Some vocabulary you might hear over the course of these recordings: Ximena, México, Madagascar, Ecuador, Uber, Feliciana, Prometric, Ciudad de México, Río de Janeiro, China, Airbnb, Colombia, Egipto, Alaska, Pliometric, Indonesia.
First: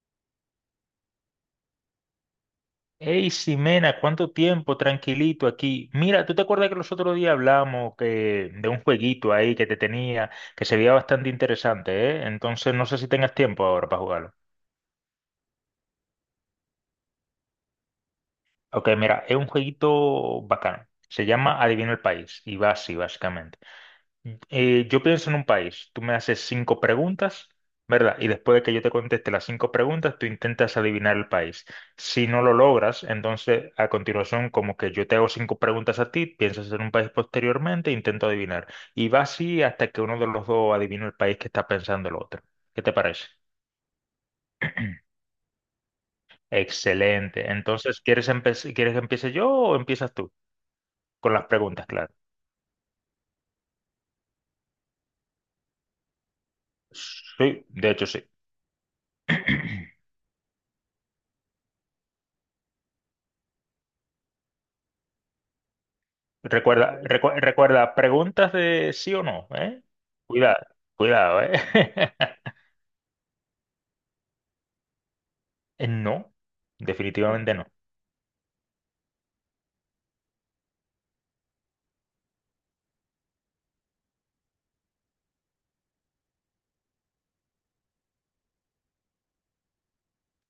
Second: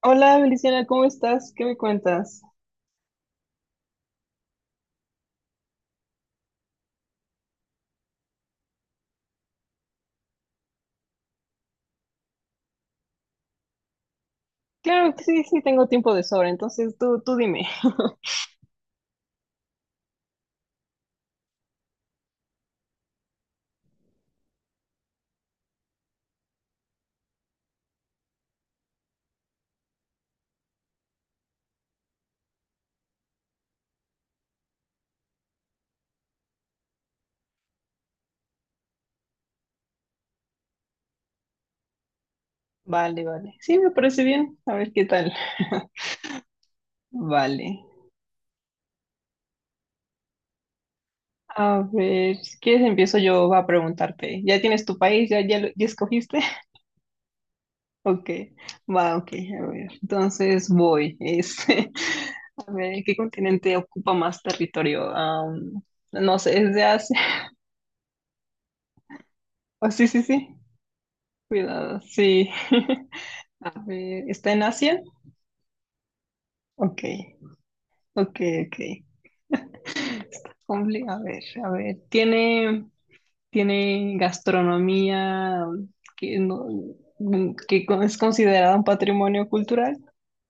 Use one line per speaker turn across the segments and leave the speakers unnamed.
Hola, Feliciana, ¿cómo estás? ¿Qué me cuentas?
Hey, Ximena, ¿cuánto tiempo? Tranquilito aquí. Mira, ¿tú te acuerdas que los otros días hablamos que, de un jueguito ahí que te tenía, que se veía bastante interesante, ¿eh? Entonces no sé si tengas tiempo ahora para jugarlo.
Claro que sí, sí, tengo tiempo de sobra, entonces tú dime.
Ok, mira, es un jueguito bacano. Se llama Adivina el país y va así, básicamente. Yo pienso en un país, tú me haces cinco preguntas, ¿verdad? Y después de que yo te conteste las cinco preguntas, tú intentas adivinar el país. Si no lo logras, entonces a continuación, como que yo te hago cinco preguntas a ti, piensas en un país posteriormente, e intento adivinar. Y va así hasta que uno de los dos adivina el país que está pensando el otro. ¿Qué te
Vale,
parece?
vale. Sí, me parece bien. A ver qué tal.
Excelente.
Vale.
Entonces, ¿quieres que empiece yo o empiezas tú? Con las
A
preguntas, claro.
ver, si quieres empiezo yo a preguntarte. ¿Ya tienes tu país? ¿Ya, ya, ya escogiste?
Sí, de hecho sí.
Ok, va, ok, a ver. Entonces voy. Es, a ver, ¿qué continente ocupa más territorio? No sé, ¿es de
Recuerda, vale.
Asia?
Recuerda, preguntas de sí o no, ¿eh?
Oh, sí, sí, sí.
Cuidado, cuidado, ¿eh?
Cuidado, sí. A ver, ¿está en Asia?
No,
Ok.
definitivamente no.
Ok, ok. A ver, a ver. Tiene, tiene gastronomía que, no, es considerada un patrimonio cultural.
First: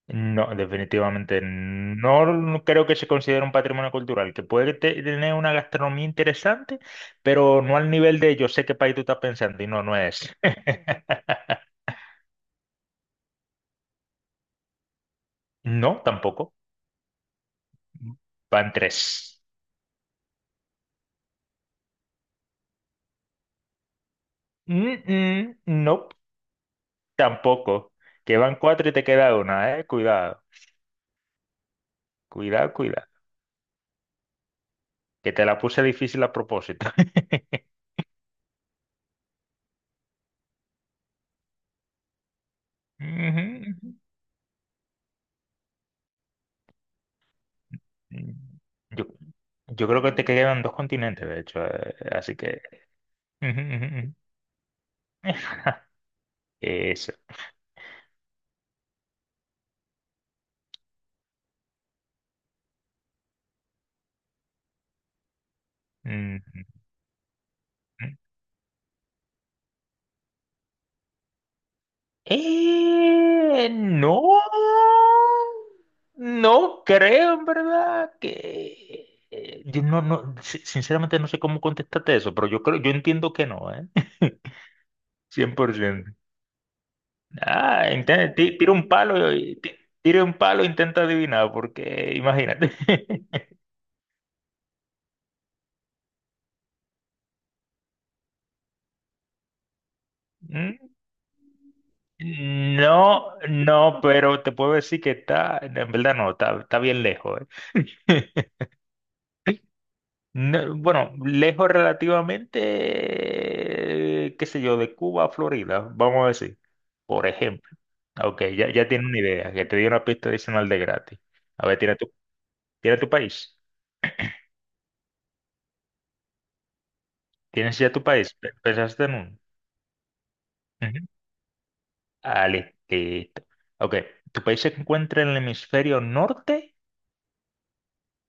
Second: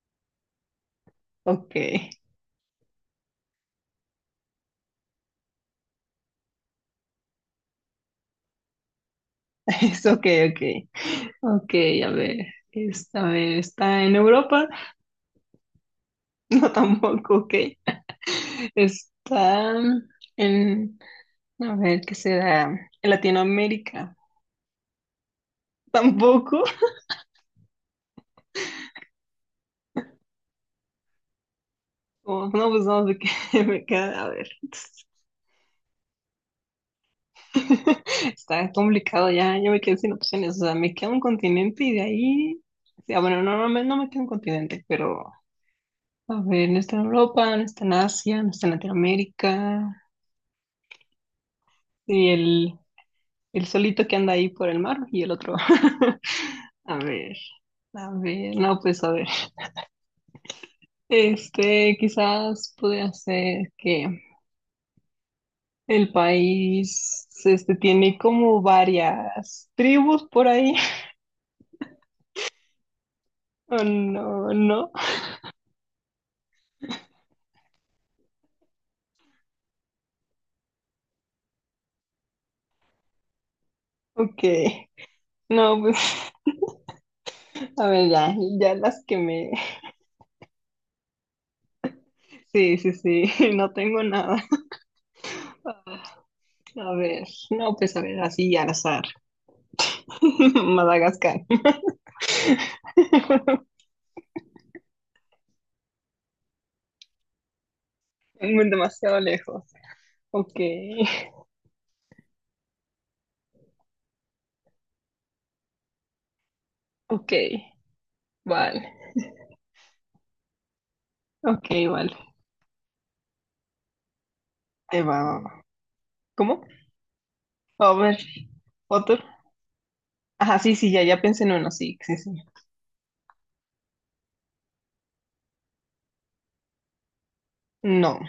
No, definitivamente
Ok,
no creo que se considere un patrimonio cultural, que tener una gastronomía interesante, pero no al nivel de yo sé qué país tú estás pensando y no, no
es ok,
es.
ok. Ok, a ver. A ver, ¿está en Europa?
No, tampoco.
No, tampoco, ok.
Van tres.
Está en, a ver, ¿qué será? En Latinoamérica.
No, nope,
Tampoco.
tampoco. Que van cuatro y te queda una, ¿eh? Cuidado,
Oh, no,
cuidado,
pues no,
cuidado.
me queda, a ver.
Que te la puse difícil a propósito.
Está complicado ya, yo me quedé sin opciones, o sea, me queda un continente y de ahí, o bueno,
Ujú,
no,
ujú.
no me queda un continente, pero a ver, no está en Europa, no está en
Mm,
Asia, no está en
Yo,
Latinoamérica,
yo creo que te quedan dos continentes, de hecho,
y
así que... Ujú,
el
ujú,
solito
ujú.
que anda ahí por el mar y el otro. A
Eso.
ver, a ver, no, pues a ver, este, quizás podría ser que el
Mm,
país, este,
mm.
tiene como varias tribus por ahí, o
No,
no, no,
no creo en verdad que yo no, no, si- sinceramente no sé cómo contestarte eso, pero yo creo, yo entiendo que no, ¿eh?
ok. No,
100%.
pues a ver, ya,
Tira
ya
un
las que
palo
me...
y tira un palo e intenta adivinar, porque imagínate.
Sí, sí, sí, no tengo nada. A ver, no, pues a ver, así al azar.
Mm,
Madagascar.
no, no, pero te puedo decir que está, en verdad no, está, está bien lejos. Eh.
Muy demasiado lejos. Ok,
No, bueno, lejos relativamente, qué sé yo, de Cuba a Florida, vamos a decir, por
ok,
ejemplo. Ok, ya,
vale.
ya tienes una idea, que te di una pista adicional de gratis. A
Ok,
ver,
vale.
tira tu país.
Te va. ¿Cómo?
¿Tienes
A
ya tu
ver,
país? ¿Pensaste
otro.
en
Ajá, sí, sí, ya,
uno?
ya pensé en uno, sí, sí, sí.
Ah, listo. Ok, tu país se encuentra en el hemisferio norte.
No,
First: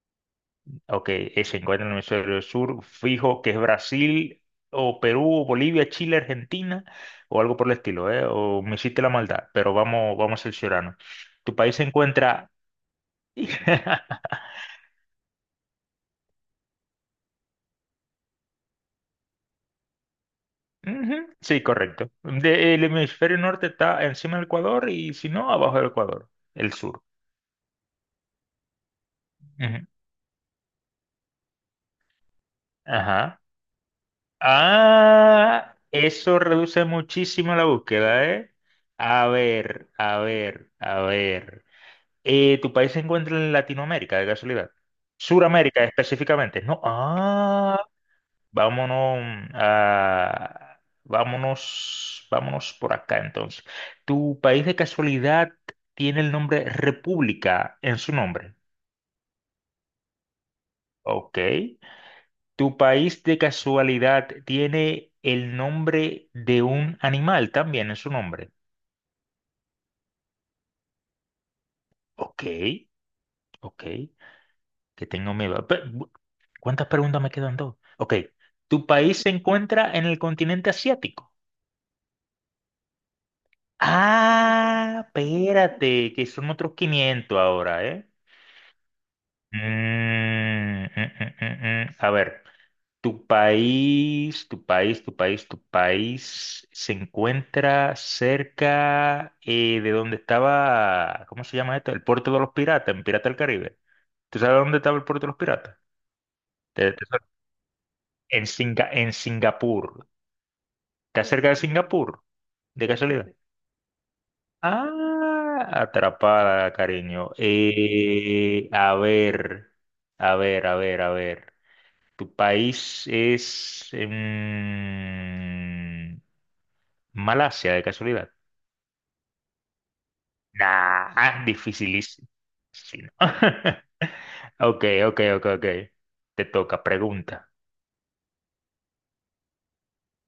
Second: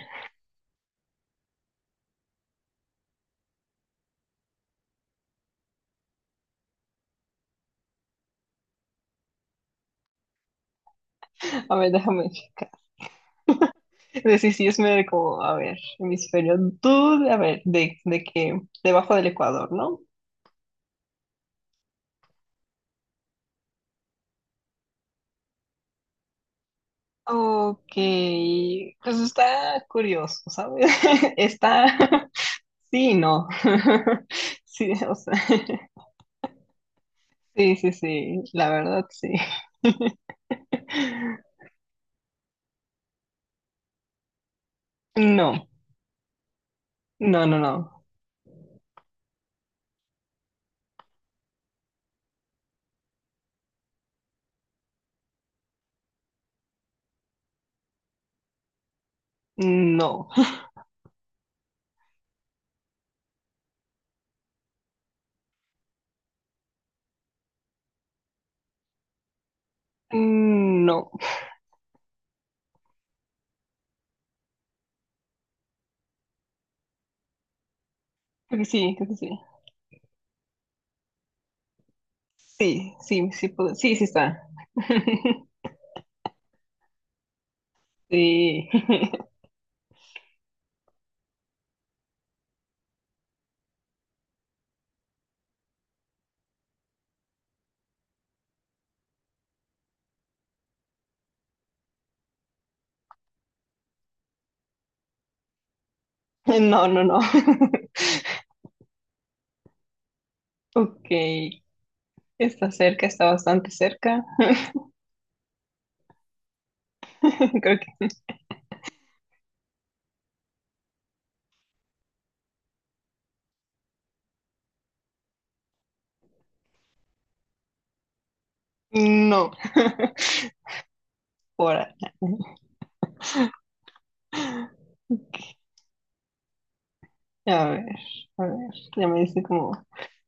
Ok, se encuentra en el hemisferio sur. Fijo que es Brasil o Perú o Bolivia, Chile, Argentina o algo por el estilo, ¿eh? O me hiciste la maldad, pero vamos, vamos a cerciorarnos. Tu
a
país se
ver, déjame
encuentra...
checar. Sí, sí, sí, es medio como, a ver, hemisferio, tú, a ver, de que debajo del Ecuador, ¿no?
Ujú, sí, correcto. El hemisferio norte está encima del Ecuador y si no, abajo del Ecuador, el sur.
Ok, pues está
Ujú.
curioso, ¿sabes? Está, sí,
Ajá.
no. Sí, o sea,
Ah, eso reduce muchísimo la
sí, sí,
búsqueda,
sí,
¿eh?
la verdad,
A
sí.
ver, a ver, a ver. ¿Tu país se encuentra en Latinoamérica, de casualidad?
No,
Suramérica específicamente. No,
no, no,
ah,
no,
vámonos a... Vámonos, vámonos por acá entonces. ¿Tu país de casualidad tiene el nombre República en su nombre?
no,
Ok. ¿Tu país de casualidad tiene el nombre de un animal también en su nombre?
no.
Ok, ok, que tengo miedo. ¿Cuántas preguntas me quedan dos? Ok,
Creo que
¿tu
sí, creo que
país
sí.
se encuentra en el continente asiático?
Sí, sí, sí, sí, sí está.
Ah, espérate, que son otros 500 ahora, ¿eh?
Sí,
Mm, mm, mm, mm, mm. A ver. Tu país se encuentra cerca de donde estaba, ¿cómo se llama esto? El puerto de los piratas, en Pirata del Caribe. ¿Tú sabes dónde estaba el puerto de los piratas?
no,
Te-
no,
te
no.
en Singapur.
Ok,
¿Está cerca de Singapur?
está
¿De
cerca, está
casualidad?
bastante cerca.
Ah, atrapada, cariño.
Creo que sí.
A ver, a ver. ¿Tu país es... Malasia, de casualidad.
No.
Nah,
Por ahí.
dificilísimo. Sí, no.
A
Ok, ok, ok, ok. Te toca, pregunta.
ver, a ver, ya me dice como,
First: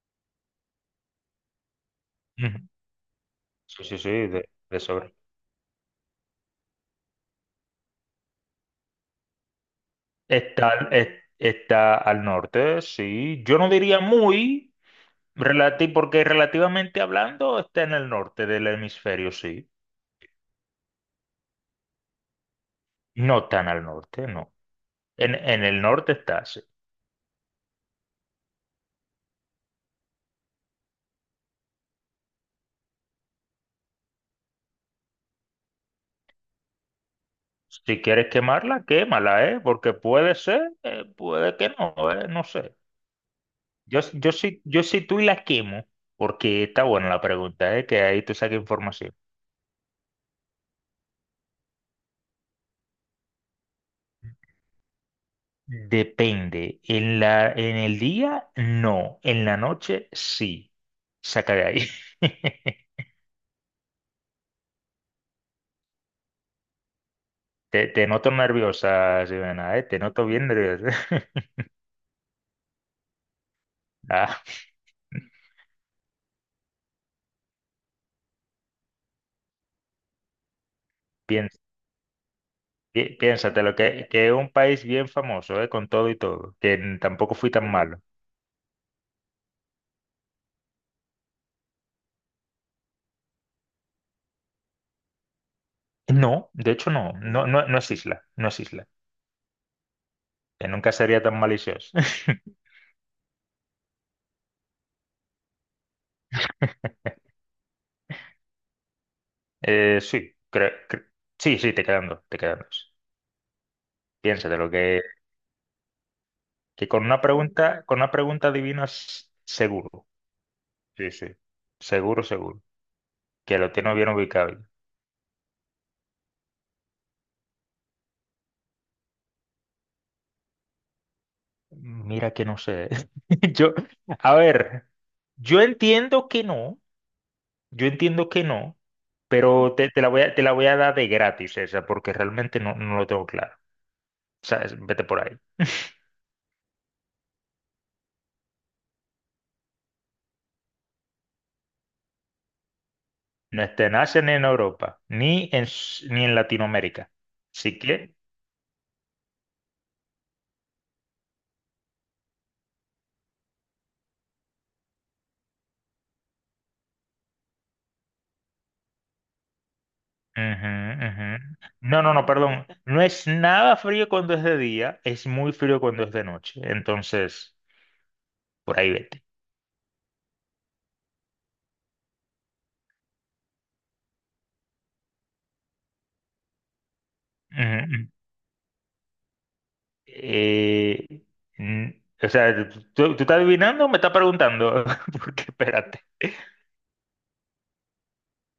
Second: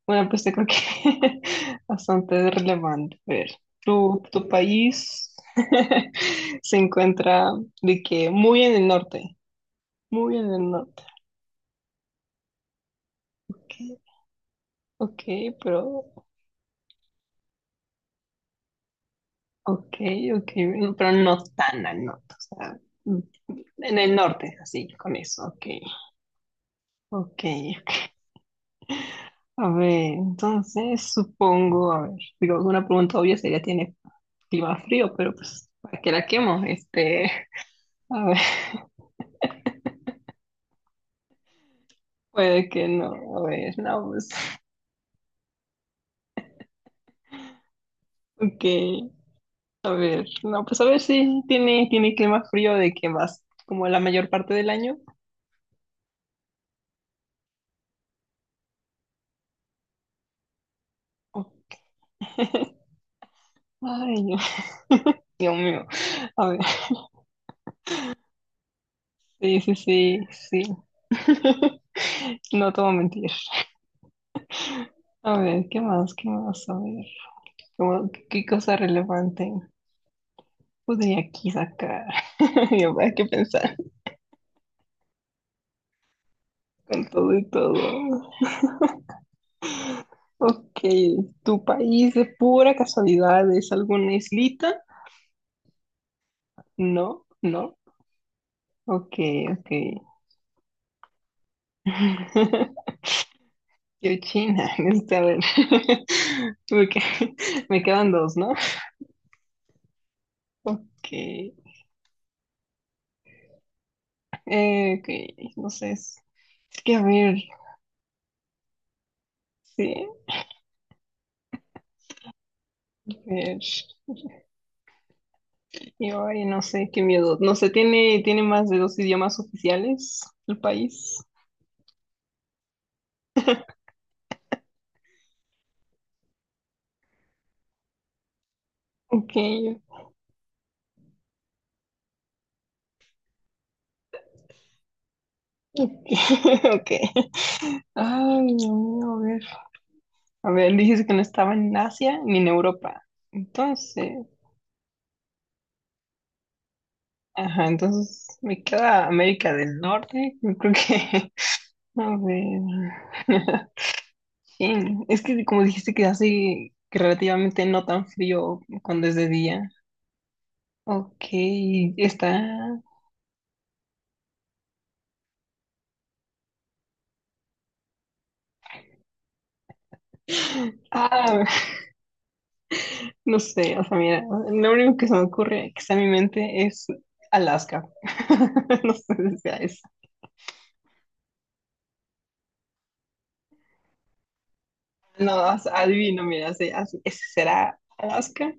bueno, pues creo que bastante
Ujú.
relevante. A ver,
Sí, sí, sí,
tu
de sobre.
país se encuentra de que muy en el norte, muy en el
Está, al-
norte.
es- está al norte, sí. Yo no
Ok,
diría muy,
ok, pero,
porque relativamente hablando está en el norte del hemisferio, sí.
ok, ok, bueno, pero no tan al norte, o sea,
No tan al
en el
norte, no.
norte, así, con eso,
En
ok,
el norte está, sí.
ok. Ok. A ver, entonces supongo, a ver, digo, una pregunta obvia sería, ¿tiene clima frío, pero pues, ¿para qué la quemo? Este,
Si
a
quieres
ver,
quemarla, quémala, ¿eh? Porque puede ser, puede que no, ¿eh? No
puede
sé.
que no, a ver, no, pues,
Yo sí, yo sí tú y la quemo, porque está buena la pregunta, ¿eh? Que ahí tú saques
ok,
información.
a ver, no, pues a ver si tiene, tiene clima frío de que más, como la mayor parte del año.
Depende. En el día, no. En la noche, sí. Saca de
Ok.
ahí.
Ay, no, Dios mío, a ver,
Te noto nerviosa,
sí, sí,
Ximena, ¿eh? Te noto
sí,
bien
sí.
nerviosa.
No te voy a mentir.
Ah,
A ver, ¿qué más? ¿Qué más? A ver, ¿qué, qué cosa relevante podría aquí
piens-
sacar? Yo, ¿para qué
piénsatelo,
pensar
que es un país bien famoso, ¿eh? Con todo y todo, que
con
tampoco
todo y
fui tan
todo?
malo.
Ok, ¿tu país de pura casualidad es alguna islita?
No, de hecho no,
No,
no, no,
no.
no es isla, no es isla,
Ok, ok.
que nunca sería tan malicioso.
Yo China, este, a ver. Ok, me quedan dos, ¿no?
Eh, sí, cre- cre-
Ok,
sí, sí, te quedan dos, te quedan dos. Piénsate lo
ok, no sé. Es
que
que a ver,
con una pregunta adivinas seguro.
sí,
Sí, sí. Seguro, seguro.
a
Que
ver.
lo tienes bien ubicado.
Yo ay, no sé, qué miedo. No sé, ¿tiene, tiene más de dos idiomas oficiales el país?
Mira que no sé. Yo, a ver, yo entiendo que no, yo entiendo que no,
Ok,
pero te la voy a dar de gratis esa, porque realmente no, no lo tengo claro. O sea, vete por ahí.
ok, ok. Ay, Dios mío, a ver. A ver, dices que no estaba en Asia ni en Europa.
No te
Entonces,
nacen en Europa, ni en Latinoamérica.
ajá,
Así que.
entonces me queda América del Norte. Yo creo que, a ver. Sí, es que como dijiste que hace que relativamente no tan frío cuando es de día.
Ujú,
Ok,
ujú. No, no, no,
está.
perdón. No es nada frío cuando es de día, es muy frío cuando es de noche. Entonces, por ahí vete.
Ah, no sé, o sea, mira, lo único que se me ocurre que está en mi mente es Alaska.
Ujú,
No sé si sea eso.
Eh, mm, o sea, ¿tú, tú estás adivinando o me estás preguntando? Porque
No, o sea,
espérate.
adivino, mira, sí, ese será Alaska.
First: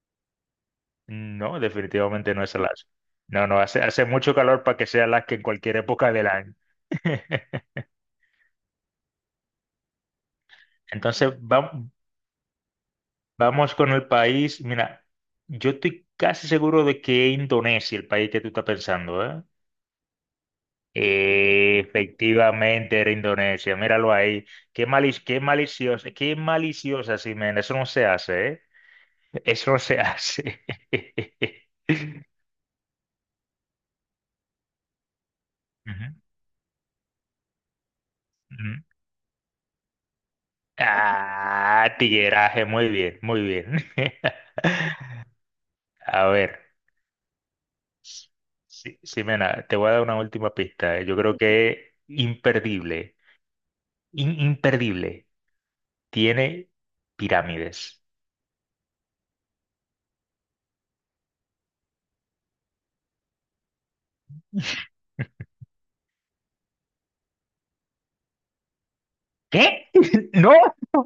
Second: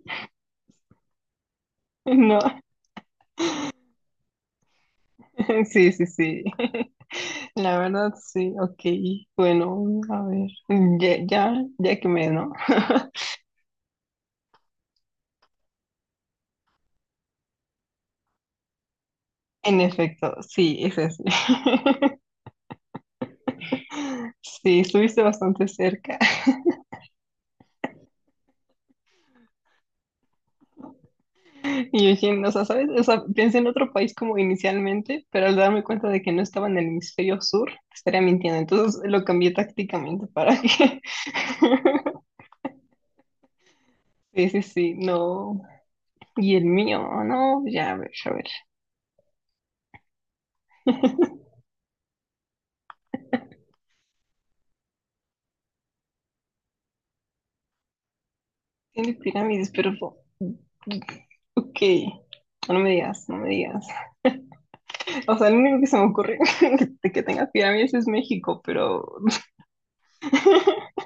No, definitivamente
No,
no es Alaska. No, no, hace, hace mucho calor para que sea Alaska en cualquier
sí, sí,
época del
sí.
año.
La verdad, sí, ok. Bueno, a ver. Ya,
Entonces,
ya, ya que me, ¿no?
vamos con el país. Mira, yo estoy casi seguro de que es Indonesia, el país que tú estás pensando, ¿eh?
En efecto, sí, es así.
Efectivamente, era Indonesia, míralo ahí.
Sí, estuviste bastante cerca.
Qué maliciosa, Ximena. Eso no se hace, ¿eh? Eso no se hace.
Y yo dije, no, o sea, ¿sabes? O sea, pensé en otro país como inicialmente, pero al darme cuenta
Ujú,
de que no estaba en el hemisferio sur, estaría mintiendo.
ujú.
Entonces lo cambié tácticamente para que...
Ah, tigueraje, muy bien, muy bien.
Sí, sí, sí, no.
A
Y
ver,
el mío, no, ya, a ver, a ver.
Ximena, te voy a dar una última pista. Eh. Yo creo que es imperdible, imperdible. Tiene pirámides.
Tiene pirámides, pero... ok, no me digas, no me digas. O sea, lo único que se me ocurre de que tenga pirámides es México, pero...
¿Qué? ¿No?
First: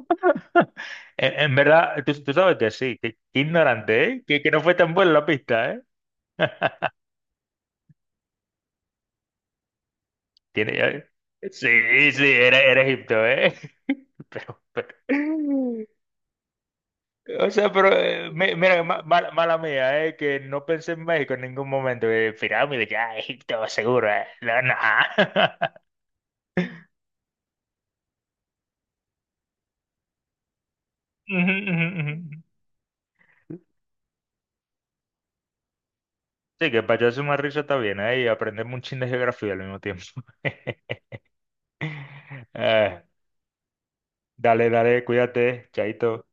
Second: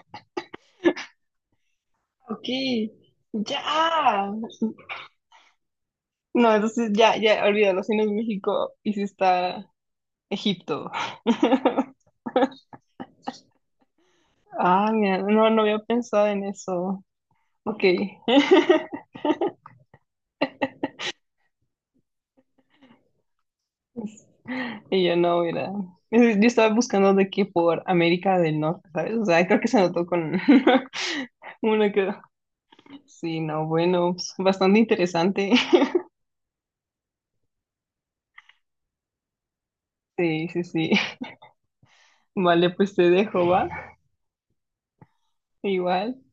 En verdad, tú
Ok,
sabes que sí, que qué
ya.
ignorante, ¿eh? Que no fue tan buena la pista, ¿eh?
No, entonces ya, ya, olvídalo, si no es México y si está
Tiene,
Egipto.
sí, sí, era, era Egipto, ¿eh? Pero,
Ah,
pero-
mira, no, no había pensado en eso.
O sea,
Ok.
pero, mira, mala, mala mía, ¿eh? Que no pensé en México en ningún momento. Pirámide, ya, Egipto, seguro, ¿eh? No, no.
Y yo no, mira. Yo estaba buscando de que por América del Norte, ¿sabes? O sea, creo que se notó con
Ujú, ujú,
uno que
ujú.
sí, no, bueno, pues, bastante interesante.
Sí, que para echarse una risa está bien, ¿eh? Y aprender un chin de geografía al mismo tiempo.
Sí, sí, sí. Vale, pues
Ah,
te dejo, ¿va?
dale, dale, cuídate,
Igual.
chaito.